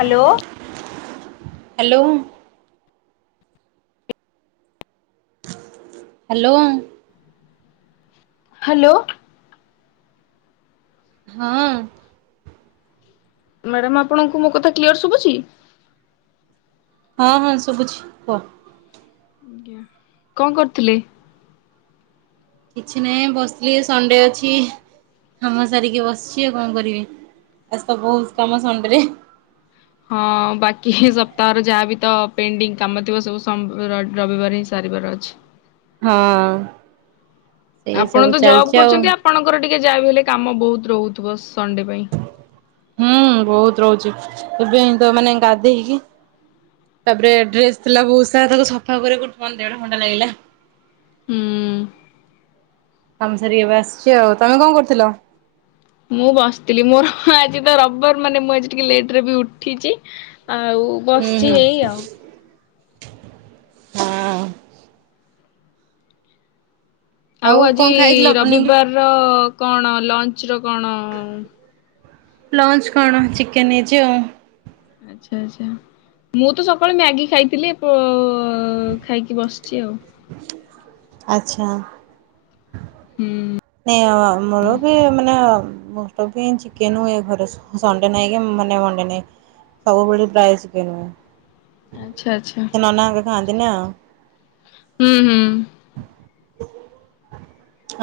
Hello. Hello. Hello. Hello. ହଁ। Madam ଆପଣଙ୍କୁ ମୋ କଥା କ୍ଲିୟର ଶୁଭୁଛି? ହଁ ହଁ ଶୁଭୁଛି କୁହ? ଆଜ୍ଞା କଣ କରୁଥିଲେ? କିଛି ନାହିଁ ବସଥିଲି ସଣ୍ଡେ ଅଛି। କାମ ସାରିକି ବସିଛି ଆଉ କଣ କରିବି ଆଜି ତ ବହୁତ କାମ ସଣ୍ଡେରେ। ହଁ ବାକି ସପ୍ତାହର ଯାହାବ ତ ପେଣ୍ଡିଙ୍ଗ କାମ ଥିବ ସବୁ ସମ ର ରବିବାର ହିଁ ସାରିବାର ଅଛି। ହଁ। ସେଇ ଆପଣ ସବୁ ତ ଜବ୍ ଚାଲିଛି ଆଉ। କରୁଛନ୍ତି ଆପଣଙ୍କର ଟିକେ ଯାହା ବି ହେଲେ କାମ ବହୁତ ରହୁଥିବ ସଣ୍ଡେ ପାଇଁ। ହୁଁ, ବହୁତ ରହୁଛି, ଏବେ ଏମତ ମାନେ ଗାଧେଇକି ତାପରେ ଡ୍ରେସ୍ ଥିଲା ବହୁତ ସାରା ତାକୁ ସଫା କରିବାକୁ ମାନେ ଦେଢ ଘଣ୍ଟା ଲାଗିଲା। ହୁଁ। କାମ ସାରିକି ଏବେ ଆସିଛି ଆଉ। ତୋମେ କଣ କରୁଥିଲ? ମୁଁ ବସିଥିଲି, ମୋର ଆଜି ତ ରବବାର ମାନେ ମୁଁ ଆଜି ଟିକେ ଲେଟ୍ ରେ ବି ଉଠିଚି। ଆଉ ହୁଁ ବସିଛି ହୁଁ ହେଇ ଆଉ। ହଁ ଆଉ ଆଜି କଣ ଖାଇଥିଲ ମର୍ଣ୍ଣିଂରେ? ରବିବାରର କଣ ଲଞ୍ଚ ର କଣ? ଲଞ୍ଚ୍ କଣ ଚିକେନ୍ ହେଇଛି ଆଉ। ଆଚ୍ଛା, ଆଚ୍ଛା ମୁଁ ତ ସକାଳୁ ମ୍ୟାଗି ଖାଇଥିଲି, ପୁ ଅ, ଖାଇକି ବସିଛି ଆଉ। ଆଚ୍ଛା। ହୁଁ। ନି ଅ, ଆମର ବି ମାନେ ଅ, ମଷ୍ଟପି ଚିକେନ୍ ହୁଏ ଘରେ, ସଣ୍ଡେ ନାଇଁ କି ମାନେ ମଣ୍ଡେ ନାଇଁ। ସବୁବେଳେ ପ୍ରାୟ ଚିକେନ୍ ହୁଏ। ଆଚ୍ଛା, ଆଚ୍ଛା, ସେ ନନା ହେରିକା ଖାଆନ୍ତି ନା। ହୁଁ, ହୁଁ।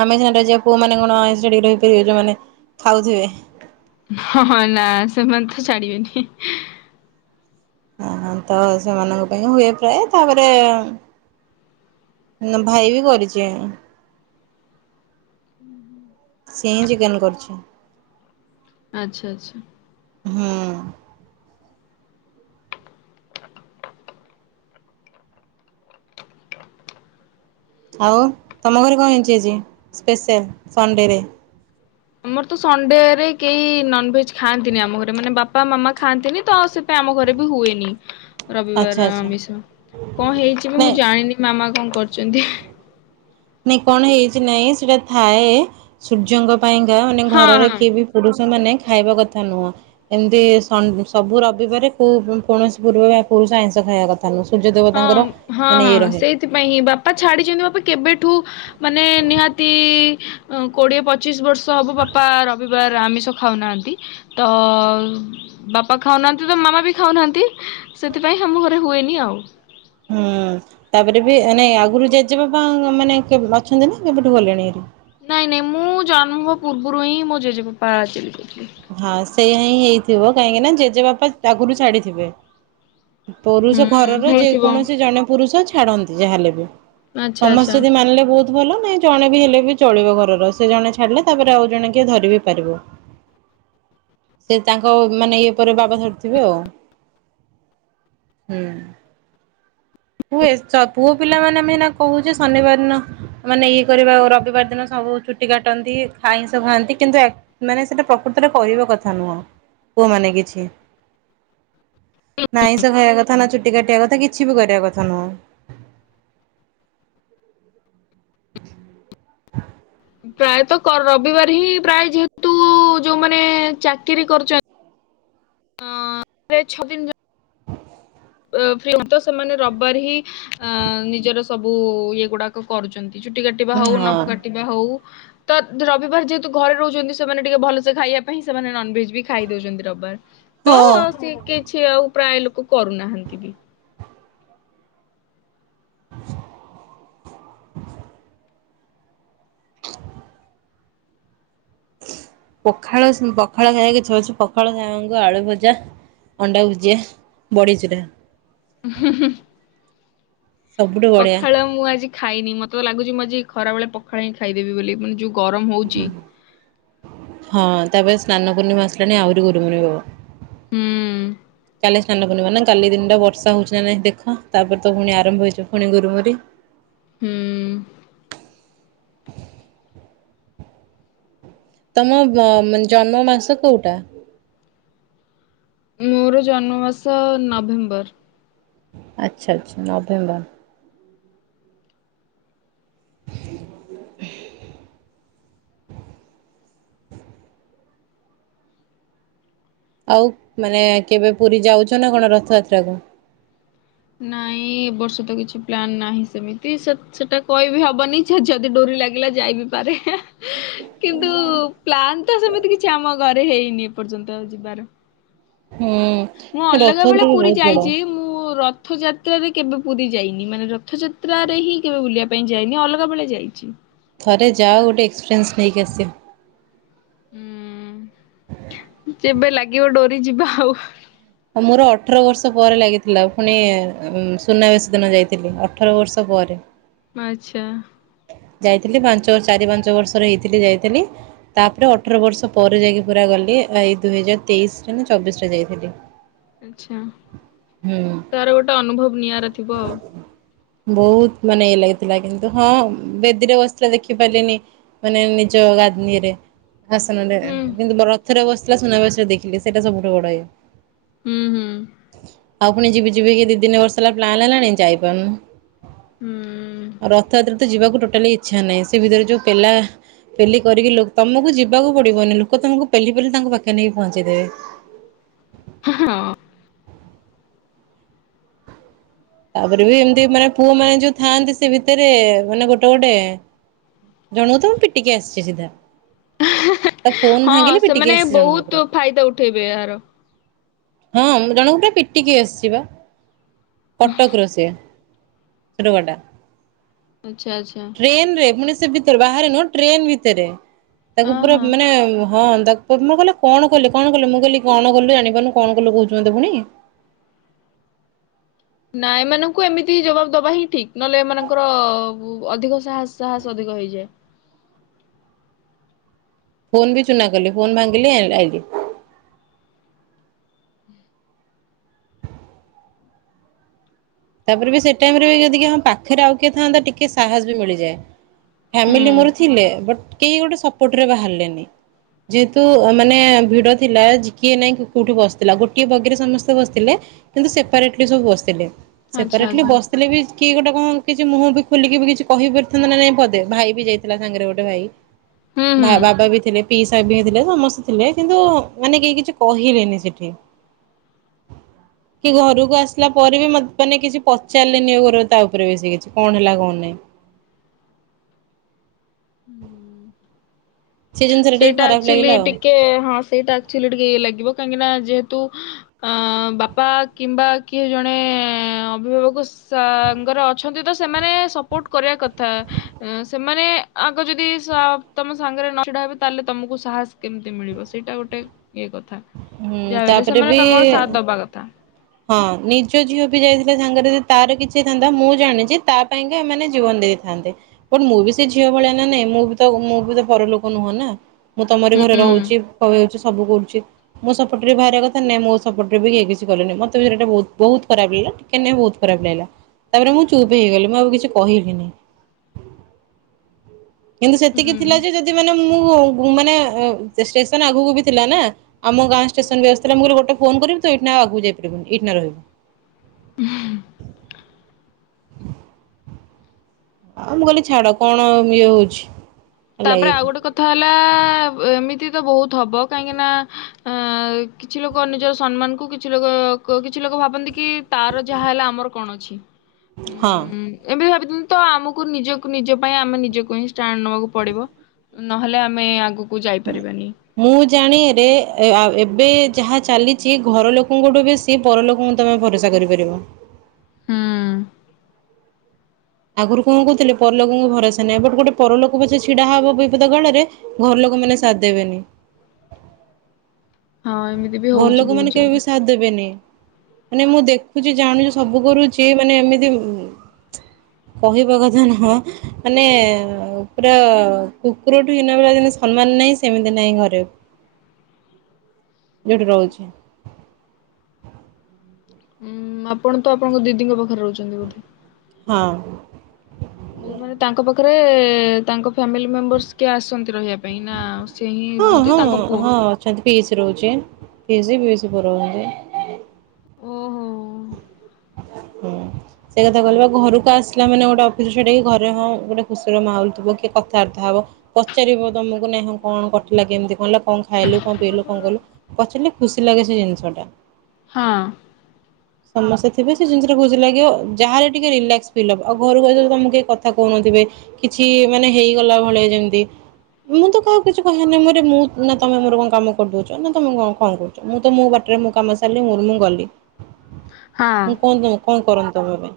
ଆମେ ସିନା ରହିଯିବା ପୁଅମାନେ କଣ ଆଇଁଷ ଛାଡିକି ରହିପାରିବେ, ଯୋଉମାନେ ଖାଉଥିବେ। ହଁ ନା ସେମାନେ ତ ଛାଡିବେନି। ହଁ, ହଁ ତ ସେମାନଙ୍କ ପାଇଁ ହୁଏ ପ୍ରାୟ, ତାପରେ ଉଁ ନା ଭାଇ ବି କରିଚି। ସିଏ ହିଁ ଚିକେନ୍ କରିଛି। ଆଚ୍ଛା, ଆଚ୍ଛା। ହୁଁ। ଆଉ ତୋମ ଘରେ କଣ ହେଇଞ୍ଚି ଆଜି ସ୍ପେଶାଲ୍ ସଣ୍ଡେରେ? ଆମର ତ ସଣ୍ଡେରେ କେହି ନନଭେଜ୍ ଖାଆନ୍ତିନି ଆମ ଘରେ। ମାନେ ବାପା ମାମା ଖାଆନ୍ତିନି ତ ସେ ସେ ଆମ ଘରେ ବି ହୁଏନି। ରବିବାର ଆଚ୍ଛା ର ଆଚ୍ଛା ଆମିଷ କଣ ହେଇଚି ମୁଁ ନାଇଁ ଜାଣିନି, ମାମା କଣ କରଚନ୍ତି। ନାଇଁ କଣ ହେଇଛି ନାଇଁ ସେଇଟା ଥାଏ ସୂର୍ଯ୍ୟଙ୍କ ପାଇଁକା ମାନେ ହଁ ଘରର ହଁ। କିଏ ବି ପୁରୁଷ ମାନେ ଖାଇବା କଥା ନୁହଁ। ଏମିତି ସନ୍ ସବୁ ରବିବାର କୋଉ କୌଣସି ପୂର୍ବ ବା ପୁରୁଷ ଆଇଁଷ ଖାଇଆ କ ଥା ନୁହଁ ସୂର୍ଯ୍ୟଦେବତାଙ୍କର ମାନେ ଇଏ ରହେ। ସେଥିପାଇଁ ହିଁ ବାପା ଛାଡିଛନ୍ତି, ବାପା କେବେଠୁ ମାନେ ନିହାତି ଅଁ, କୋଡିଏ ପଚିଶ ବର୍ଷ ହବ ବାପା ରବି ବାର ଆମିଷ ଖାଉନାହାନ୍ତି, ତ ବାପା ଖାଉନାହାନ୍ତି ତ ମାମା ବି ଖାଉନାହାନ୍ତି, ସେଥିପାଇଁ ଆମ ଘରେ ହୁଏନି ଆଉ। ହୁଁ, ତାପରେ ବି ଏ ନାଇଁ ଆଗରୁ ଜେଜେବାପା ମାନେ କେବ ଅଛନ୍ତି ନା କେବେଠୁ ଗଲେଣି ହେରି? ନାଇଁ ନାଇଁ ମୁଁ ଜନ୍ମ ହବା ପୂର୍ବରୁ ହିଁ ମୋ ଜେଜେବାପା ଚାଲି ଯାଇଥିଲେ। ହଁ ସେଇଆ ହିଁ ହେଇଥିବ କାହିଁକି ନା ଜେଜେ ବାପା ଆଗରୁ ଛାଡିଥିବେ। ପୁରୁଷ ହୁଁ ଘରର ହେଇଥିବ ଯେକୌଣସି ଜଣେ ପୁରୁଷ ଛାଡନ୍ତି ଯାହାହେଲେ ବି। ଆଚ୍ଛା ଆଚ୍ଛା। ସମସ୍ତେ ଯଦି ମାନିଲେ ବହୁତ ଭଲ ନାଇଁ ଜଣେ ବି ହେଲେ ବି ଚଳିବ ଘରର। ସେ ଜଣେ ଛାଡିଲେ ତାପରେ ଆଉ ଜଣେ କିଏ ଧରି ବି ପାରିବ। ସେ ତାଙ୍କ ମାନେ ଇଏ ପରେ ବାବା ଧରିଥିବେ ଆଉ। ହୁଁ। ହୁଏ ସ-ପୁଅ ପିଲାମାନେ ଭିନା କହୁଛି ଶନିବାରନ ମାନେ ଇଏ କରିବା ଓ ରବିବାର ଦିନ ସବୁ ଚୁଟି କାଟନ୍ତି, ଆଇଁଷ ଖାଆନ୍ତି କିନ୍ତୁ ଏ ମାନେ ସେଟା ପ୍ରକୃତରେ କରିବା କଥା ନୁହଁ ପୁଅ ମାନେ କିଛି। ନା ଆଇଁଷ ଖାଇବା କଥା ନା, ଚୁଟି କାଟିବା କଥା କିଛି ବି କରିବା କଥା ନୁହଁ। ପ୍ରାୟତ କର ରବିବାର ହିଁ ପ୍ରାୟ ଯେହେତୁ ଯୋଉମାନେ ଚାକିରି କରୁଚ ଅଁ, ରେ ଛଅ ଦିନ ଯୋ ଫି ତ ସେମାନେ ରବିବାର ହିଁ ନିଜର ସବୁ ଇଏ ଗୁଡାକ କରୁଛନ୍ତି। ଚୁଟି କାଟିବା ହଉ ନଖ କାଟିବା ହଉ। ତ ରବିବାର ଯେହେତୁ ଘରେ ରହୁଛନ୍ତି ସେମାନେ ଟିକେ ଭଲସେ ଖାଇବା ପାଇଁ ସେମାନେ ନନଭେଜ ବି ଖାଇଦଉଛନ୍ତି ରବିବାର। ତ ହଁ ହଁ। ସେ କିଛି ଆଉ ପ୍ରାୟ ଲୋକ କରୁନାହାନ୍ତି ବି। ପଖାଳ ପଖାଳ ଖାଇବାକୁ ଇଛା ହଉଛି ପଖାଳ ସାଙ୍ଗକୁ ଆଳୁ ଭଜା। ଅଣ୍ଡା ଭୁଜିଆ, ବଢ଼ି ଚୁରା। ହୁଁ, ହୁଁ। ସବୁଠୁ ବଢ଼ିଆ ପଖାଳ ମୁଁ ଆଜି ଖାଇନି ମତେ ତ ଲାଗୁଚି ମୁଁ ଆଜି ଖରାବେଳେ ପଖାଳ ହିଁ ଖାଇଦେବି ବୋଲି। ମାନେ ଯୋଉ ଗରମ୍ ହଉଚି। ହଁ ତାପରେ ସ୍ନାନ ପୂର୍ଣ୍ଣିମା ଆସିଲାଣି ଆହୁରି ଗୁର୍ ମୁରେଇବ। ହୁଁ। ଲି ସ୍ନାନ ପୂର୍ଣ୍ଣିମା ନା କାଲି ଦିନ୍ ଟା ବର୍ଷା ହଉଚି ନାଇ ଦେଖ ତାପରେ ତ ପୁଣି ଆରମ୍ଭ ହେଇଯିବ ପୁଣି ଗୁରୁମୁରି। ହୁଁ। ତମ ବ ମାନେ ଜନ୍ମ ମାସ କୋଉଟା? ମୋର ଜନ୍ମମାସ ନଭେମ୍ବର। ଆଚ୍ଛା ଆଚ୍ଛା ନଭେମ୍ବର। ଆଉ ମାନେ କେବେ ପୁରୀ ଯାଉଚ ନା କଣ ରଥଯାତ୍ରା କୁ? ନାଇଁ ଏବର୍ଷ ତ କିଛି ପ୍ଲାନ୍ ନାହିଁ ସେମିତି ସେ ସେଟା କହିବି ହବନି। ଯ ଯଦି ଡୋରି ଲାଗିଲା ଯାଇ ବିି ପାରେ ହେଁ। କିନ୍ତୁ ପ୍ଲାନ୍ ତ ସେମିତି କିଛି ଆମ ଘରେ ହେଇନି ଏପର୍ଯ୍ୟନ୍ତ ଯିବାର। ହୁଁ। ମୁଁ ଅଲଗା ବେଳେ ରଥଯାତ୍ରା ବି ପୁରୀ ବହୁତ ବଡ଼ ଯାଇଚି ମୁଁ ରଥଯାତ୍ରାରେ କେବେ ପୁରୀ ଯାଇନି। ମାନେ ର ଥଯାତ୍ରାରେ ହିଁ କେବେ ବୁଲିବା ପାଇଁ ଯାଇନି ଅଲଗା ବେଳେ ଯାଇଚି। ଥରେ ଯାଅ ଗୋଟେ ଏକ୍ସପିରିଏନ୍ସ ନେଇକି ଆସିବ। ହୁଁ, ଯେବେ ଲାଗିବ ଡୋରି ଯିବା ଆଉ। ମୋର ଅଠର ବର୍ଷ ପରେ ଲାଗିଥିଲା ପୁଣି ଉଁ ସୁନାବେଶ ଦିନ ଯାଇଥିଲି ଅଠର ବର୍ଷ ପରେ। ଆଛା। ଯାଇଥିଲି ପାଞ୍ଚ ଚାରି ପାଞ୍ଚ ବର୍ଷର ହେଇଥିଲି ଯାଇଥିଲି। ତାପରେ ଅଠର ବର୍ଷ ପରେ ଯାଇକି ପୁରା ଗଲି ଏଇ ଦୁଇହଜାର ତେଇଶ୍ ରେ ନା ଚବିଶ୍ ରେ ଯାଇଥିଲି। ଆଛା ହୁଁ ତାର ଗୋଟେ ଅନୁଭବ ନିଆରା ଥିବ ଆଉ। ବହୁତ୍ ମାନେ ଇଏ ଲାଗିଥିଲା। କିନ୍ତୁ ହଁ ବେଦୀରେ ବସିଥିଲା ଦେଖି ପାରିଲିନି ମାନେ ନିଜ ଗାଧ୍ ଇଏରେ। ହୁଁ [unintelligible] କିନ୍ତୁ ରଥରେ ବସିଥିଲା ସୁନାବେଶ ଦେଖିଲି ସେଇଟା ସବୁଠୁ ବଡ ଇଏ। ହୁଁ ହୁଁ। ଆଉ ପୁଣି ଯିବି ଯିବି କି ଦି ତିନି ବର୍ଷ ହେଲା ପ୍ଲାନ୍ ହେଲାଣି ଯାଇପାରୁନୁ। ହୁଁ। ଆଉ ରଥଯାତ୍ରା ତ ଯିବାକୁ ଟୋଟାଲି ଇଚ୍ଛା ନାହିଁ ସେ ଭିତରେ ଯୋଉ ପେଲା ପେଲି କରିକି ଲୋ ତମକୁ ଯିବାକୁ ପଡିବନି ଲୋକ ତମକୁ ପେଲି ପେଲି ତାଙ୍କ ପାଖରେ ନେଇକି ପହଞ୍ଚେଇଦେବେ। ହଁ ହଁ। ତାପରେ ବି ଏମିତି ମାନେ ପୁଅ ମାନେ ଯୋଉ ଥାଆନ୍ତି ସେ ଭିତରେ ମାନେ ଗୋଟେ ଗୋଟେ। ଜଣକୁ ତ ମୁଁ ପିଟିିକି ଆସିଚି ସିଧା। ହେଁ ତା ଫୋନ ହଁ ଭାଙ୍ଗିଲି ପିଟିକି ସେମାନେ ଆସିଛି ଜଣଙ୍କୁ ବହୁତ୍ ପୁରା। ଫାଇଦା ଉଠେଇବେ ଏହାର। ହଁ ମୁଁ ଜଣଙ୍କୁୁ ପୁରା ପିଟିକି ଆସିିଚି ପା କଟକ ର ସିଏ। ସେ ଟୋକା ଟା। ଆଛା ଆଚ୍ଛା। ଟ୍ରେନ୍ ରେ ପୁଣି ସେ ଭିତରେ ବାହାରେ ନୁହଁ ଟ୍ରେନ୍ ଭିତରେ। ତାକୁ ହଁ ପୁରା ହଁ। ମାନେ ହଁ ତା ମୁଁ କହିଲି କଣ କଲେ କଣ କଲେ ମୁଁ କହିଲି କଣ କଲୁ ଜାଣିପାରୁନୁ କଣ କଲୁ କହୁଚୁ ମତେ ପୁଣି। ନା ଏମାନଙ୍କୁ ଏମିତି ଜବାବ୍ ଦବା ହିଁ ଠିକ୍ ନହେଲେ ଏମାନଙ୍କର ଅଧିକ ସାହସ ସାହସ ଅଧିକ ହେଇଯାଏ। ଫୋନ୍ ବି ଚୁନା କଲି ଫୋନ୍ ଭାଙ୍ଗିଲି ଆ ଆଇଲି। ତାପରେ ବି ସେ ଟାଇମ୍ ରେ ବି ଯଦି କିଏ ହଁ ପାଖରେ ଆଉ କିଏ ଥାନ୍ତା ଟିକେ ସାହସ୍ ବି ମିଳିଯାଏ। ହୁଁ ଫ୍ୟାମିଲି ମୋର ଥିଲେ ବଟ୍ କେହି ଗୋଟେ ସପୋର୍ଟରେ ବାହାରିଲେନି। ଯେହେତୁ ମାନେ ଭିଡ ଥିଲା କିଏ ନାଇଁ କୋଉଠି ବସିଥିଲା ଗୋଟିଏ ବଗିରେ ସମସ୍ତେ ବସିଥିଲେ। କିନ୍ତୁ ସେପାରେଟ୍ଲି ସବୁ ବସିଥିଲେ ଆଚ୍ଛା ସେପାରେଟ୍ଲି ଆଚ୍ଛା ବସ୍ ଥିଲେବି କିଏ ଗୋଟେ କଣ କିଛି ମୁହଁ ବି ଖୋଲିକି ବି କିଛି କହିପାରିଥାନ୍ତା ନା ନାଇଁ ପଦେ ଭାଇ ବି ଯାଇଥିଲା ସାଙ୍ଗରେ ଗୋଟେ ଭାଇ। ହୁଁ ବା ବାବା ହୁଁ। ବି ଥିଲେ ପିଇସା ବି ଥିଲେ ସମସ୍ତେ ଥିଲେ କିନ୍ତୁ ମାନେ କେହି କିଛି କହିଲେନି ସେଠି। [inaudible] କି ଘରକୁ ଆସିଲା ପରେ ବି ମୋତ୍ ମାନେ କିଛି ପଚାରିଲେନି ଏଗୁରା ତା ଉପରେ ବେଶି କିଛି କଣ ହେଲା କଣ ନାହିଁ? ସେ ଜିନିଷଟା ଟିକେ ସେଇଟା ଖରାପ ଆକଚୁଆଲି ଲାଗିଲା ଆଉ ଟିକେ ହଁ ସେଇଟା ଆକଚୁଆଲିି ଟିକେ ଇଏ ଲାଗିବ କାହିଁକି ନା ଯେହେତୁ ଅଁ ବାପା କିମ୍ବା କିଏ ଜଣେ ଅଭିଭାବକ ସାଙ୍ଗରେ ଅଛନ୍ତି ତ ସେମାନେ ସପୋର୍ଟ କରିବା କଥା। ସେମାନେ ଆଗ ଯଦି ସବ୍ ତମ ସାଙ୍ଗରେ ନ ଛିଡା ହେବେ ତାହେଲେ ତମକୁ ସାହସ କେମିତି ମିଳିବ ସେଇଟା ଗୋଟେ ଇଏ କଥା। ହୁଁ ଯାହାହେଲେ ତାପରେ ସେମାନେ ବି ତମର ସାତ୍ ଦବା କଥା। ହଁ ନିଜ ଝିଅ ବି ଯାଇଥିଲେ ସାଙ୍ଗରେ ଯଦି ତାର କିଛିହେଇଥାନ୍ତା ମୁଁ ଜାଣିଛି ତା ପାଇଁକା ଏମାନେ ଜୀବନ ଦେଇ ଥାନ୍ତେ। ବ ମୁଁ ବି ସେ ଝିଅ ଭଳିଆ ନା ନାଇଁ ମୁଁ ବି ତ ମୁଁ ବି ତ ପରଲୋକ ନୁହଁ ନାଁ। ମୁଁ ତମରି ଘରେ ହୁଁ ରହୁଛି ସବୁ କରୁଛି। ମୋ ସପୋର୍ଟ ରେ ବାହାରି କଥା ନାଇଁ ସପୋଟରେ ବି କେହି କିଛି କଲେ ନି ମତେ ତେ ସେଇଟା ବହୁତ ବହୁତ ଖରାଲାଗିଲା ଟିକେ ନାଇଁ ବହୁତ ଖରାପ ଲାଗିଲା। ତାପରେ ମୁଁ ଚୁପ୍ ହେଇଗଲି ମୁଁ ଆଉ କିଛି କହିବିନି। କିନ୍ତୁ ସେତିକି ହୁଁ। ଥିଲା ଯେ ଯଦି ମାନେ ମୁଁ ମାନେ ଏ ଷ୍ଟେସନ ଆଗକୁ ବି ଥିଲା ନାଁ। ଆମ ଗାଁ ଷ୍ଟେସନ ବି ଆସିଥିଲା ମୁଁ କହିଲି ଗୋଟ ଫୋନ୍ କରିବି ତୁ ଏହି ଏଇଠି ନା ଆଉ ଆଗକୁ ଯାଇପାରିବୁନି ଏଇଠି ନା ରହିବୁ। ଆ ମୁଁ କହିଲି ଛାଡ କଣ ଆଉ ଇଏ ହଉଛି? ହେଲା ତାପରେ ଇଏ ଆଉ ଗୋଟେ କଥା ହେଲା ଆ ଏମିତି ତ ବହୁତ ହବ କାହିଁକି ନା ଆ କିଛି ଲୋକ ନିଜର ସମ୍ମାନ କୁ କିଛି ଲୋକ କ କିଛି ଲୋକ ଭାବନ୍ତି କି ତାର ଯାହା ହେଲା ଆମର କଣ ଅଛି? ହଁ। ଏବେ ଭାବିଥିଲି ତ ଆମକୁ ନିଜକୁ ନିଜ ପାଇଁ ଆମେ ନିଜକୁ ହିଁ ଷ୍ଟାଣ୍ଡ ନବାକୁ ପଡ଼ିବ। ନହେଲେ ଆମେ ଆଗକୁ ଯାଇପାରିବାନି। ମୁଁ ଜାଣିଆରେ ଆ ଏବେ ଯାହା ଚାଲିଛି ଘର ଲୋକଙ୍କଠୁ ବେଶ୍ ଶି ପରଲୋକଙ୍କୁ ତମେ ଭରସା କରିପାରିବ। ହୁଁ। ଆଗରୁ କଣ କହୁଥିଲେ ପରଲୋକଙ୍କୁ ଭରସା ନାହିଁଁ ଏବେଟ ଗୋଟେ ପରଲୋକ ପଛେ ଛିଡା ହବ ବିପଦ କାଳରେ ଘର ଲୋକ ମାନେ ସାଥ୍ ଦେବେନି। ହଁ ଏମତି ଘର ଲୋକମାନେ କେବେ ବି ସାଥ୍ ଦେବେନି। ମାନେ ମୁଁ ଦେଖୁଛି ଜାଣୁଛି ସବୁ କରୁଛି ମାନେ ଏମିତି ଉ କହିବା କଥା ନୁହଁ ମାନେ ପୁରା କୁକୁରଠୁ ହିନ ଭଳିଆ ଜିନିଷ ସମ୍ମାନ ନାହିଁ ସେମିତି ନାହିଁ ଘରେ। ଯୋଉଠି ରହୁଛି। ଉଁ ଆପଣ ତ ଆପଣଙ୍କ ଦିଦିଙ୍କ ପାଖରେ ରହୁଛନ୍ତି ବୋଧେ। ହଁ। ଯୋଉମାନେ ତାଙ୍କ ପାଖରେ ତାଙ୍କ ଫ୍ୟାମିଲି ମେମ୍ବରର୍ସ କିଏ ଆସନ୍ତି ରହିବା ପାଇଁ ନାଁ ଆଉ ସେ ହିଁ ରୁହନ୍ତି ତାଙ୍କ ପୁଅ। ସେଠି ପିଇସି ରହୁଛି ପିଇସି ପିଇସି ବର ରହୁଛନ୍ତି। ଓହୋ। ହୁଁ। ସେ କଥା କହିଲି ପା ଘରକୁ ଆସିଲା ମାନେ ଗୋଟେ ଅଫିସରୁ ସେଟାକି ଘରେ ହଁ ଗୋଟେ ଖୁସିର ମାହୋଲ ଥିବ କିଏ କଥାବାର୍ତ୍ତା ହବ। ପଚାରିବ ତମକୁ ନାହିଁଁ କଣ କଟିଲା କେମିତି କଣ ହେଲା? ଖାଇଲୁ କଣ ପିଇଲୁ କଣ କଲୁ ପଚାରିଲେ ଖୁସି ଲାଗେ ସେ ଜିନିଷଟା। ହଁ। ସମସ୍ତେ ତେବେ ସେ ଜିନିଷଟା ଖୁସି ଲାଗିବ ଯାହାହେଲେ ଟିକେ ରିଲାକ୍ସ ଫିଲ୍ ହେବ ଆଉ ଘରକୁ ଆସିଲେ ତମକୁ କେହି କଥାକହୁନଥିବେ। କିଛି ମାନେ ହେଇଗଲା ଭଳିଆ ଯେମତି ମୁଁ ତ କାହାକୁ କିଛି କହିବାରେ ନାହିଁ ମରେ ମୁଁ ନା ତମେ ମୋର କଣ କାମ କରିଦଉଛ ନା ତମେ କଣ କହୁଛ। ମୁଁ ତ ମୋ ବାଟରେ ମୋ କାମ ସାରିଲି ମୋର ମୁଁ ଗଲି। ହଁ ମୁଁ କୁହନ୍ତୁ କଣ କରନ୍ତି ତମ ପାଇଁ।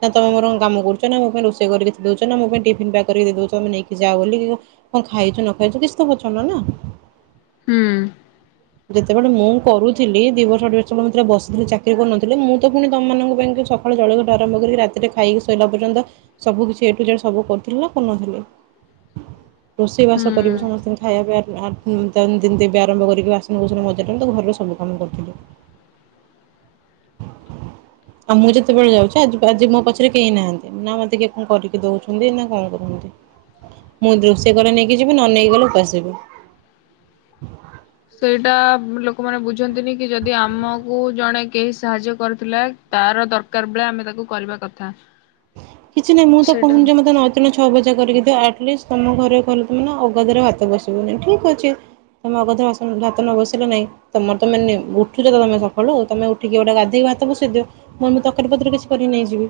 ନା ତମେ ମୋର କଣ କାମ କରୁଛ ନା ମୋ ପାଇଁ ରୋଷେଇ କରି ଦଉଛ ନା ମୋ ଟିଫିନ୍ ପ୍ୟାକ୍ କରିକି ଦଉଚ ନେଇକି ଯା ବୋଲି। କଣ ଖାଇଛ ନ ଖାଇଛ କିଛି ତ ବୁଝୁନ ନାଁ। ହୁଁ। ଯେତେବେଳେ ମୁଁ କରୁଥିଲି ଦି ବର୍ଷ ଅଢ଼େଇ ବର୍ଷ ଭିତରେ ବସିଥିଲି ଚାକିରି କରୁନଥିଲି। ଥିଲେ ମୁଁ ତ ପୁଣି ତମମାନଙ୍କ ପାଇଁ ସକାଳୁ ଜଳ ଖିଆଠୁ ଆରମ୍ଭ କରିକି ରାତିରେ ଖାଇକି ଶୋଇଲା ପର୍ଜନ୍ତ। ସବୁ କିଛି ଏ ଟୁ ଜେଡ ସବୁ କରୁଥିଲ ନା କରୁନଥିଲି। [inaudible] ରୋଷେଇ ବାସ ହୁଁ। କରିବୁ ସମସ୍ତଙ୍କୁ ଖାଇବା ପିବା ଆ ଦେବି ଆରମ୍ଭ କରିକି ବାସନ ବାସନ ମଜା ଠୁ ତାଙ୍କ ଘରର ସବୁ। କାମ କରୁଥିଲୁ। ଆଉ ମୁଁ ଯେତେବେଳେ ଯାଉଛି ଆ ଆଜି ମୋ ପଛରେ କେହି ନାହାନ୍ତି ନା ମତେ କିଏ କଣ କରିକି ଦଉଛନ୍ତି ନା କଣ କରୁଛନ୍ତି। ମୁଁ ରୋସେଇ କଲେ ନେଇକି ଯିବି ନ ନେଇକି ଗଲେ ଓପାସ ଶୋଇବି। ସେଇଟା ଲୋକମାନେ ବୁଝନ୍ତିନିକି ଯଦି ଆମକୁ ଜଣେ କେହି ସାହାଯ୍ୟ କରିଥିଲା। ତାର ଦରକାର ବେଳେ ଆମେ ତାକୁ କରିବା କଥା। କିଛି ନାହିଁ ମୁଁ ତ ସେଇଟା କହୁନି ଯେ ମତେ ନ ଛଅ ଭଜା କରିକିଦିଅ ଆଟଲିଷ୍ଟ ତମ ଘରେ କଣ କହିବେନା ଆଗାଧୁଆ ଭାତ ବସିବନି ଠିକ ଅଛି। ତୁମେ ଅଗାଧୁଆ ବାସନ ଭାତ ନବସେଇଲ ନାହିଁ। ତମର ତମାନେ ଉଠୁଛ ତମେ ସଖାଳୁ ତମେ ଉଠିକି ଗୋଟେ ଗାଧୋଇିକି ଭାତ ବସେଇ ଦିଅ। ମୁ ମୁଁ ତରକାରୀ ପତ୍ର କିଛି କରି ନେଇଯିବି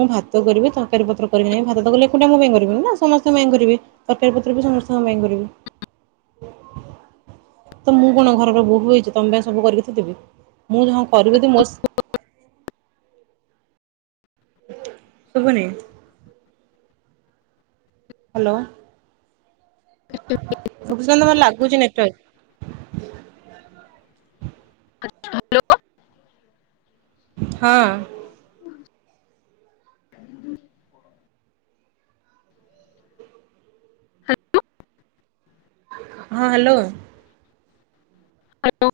ମୁଁ ଭା ତ କରିବି ତରକାରି ପତ୍ର କରିବି ନାହିଁ ଭାତ ତ କଲେ ଏକୁଟିଆ ମୋ ପାଇଁ କରିବିନି ନା ସମସ୍ତଙ୍କ ପାଇଁ କରିବି। ତରକାରୀ ପତ୍ର ବି ସମର୍ଥଙ୍କ ପାଇଁ କରିବି। [inaudible] ତ ମୁଁ କଣ ଘରର ବୋହୂ ହେଇଛି ତମ ସବୁ କରିକି ଥୋଇଦେବି ମୁଁ ହଁ କରିବି ଯଦି ମୋ [unintelligible] ଶୁଭୁନି। ହାଲୋ। ଅଜବ ଲାଗୁଛି ନେଟୱର୍କ। ହାଲୋ। ହଁ। [inaudible] ହଁ ହାଲୋ। ହାଲୋ।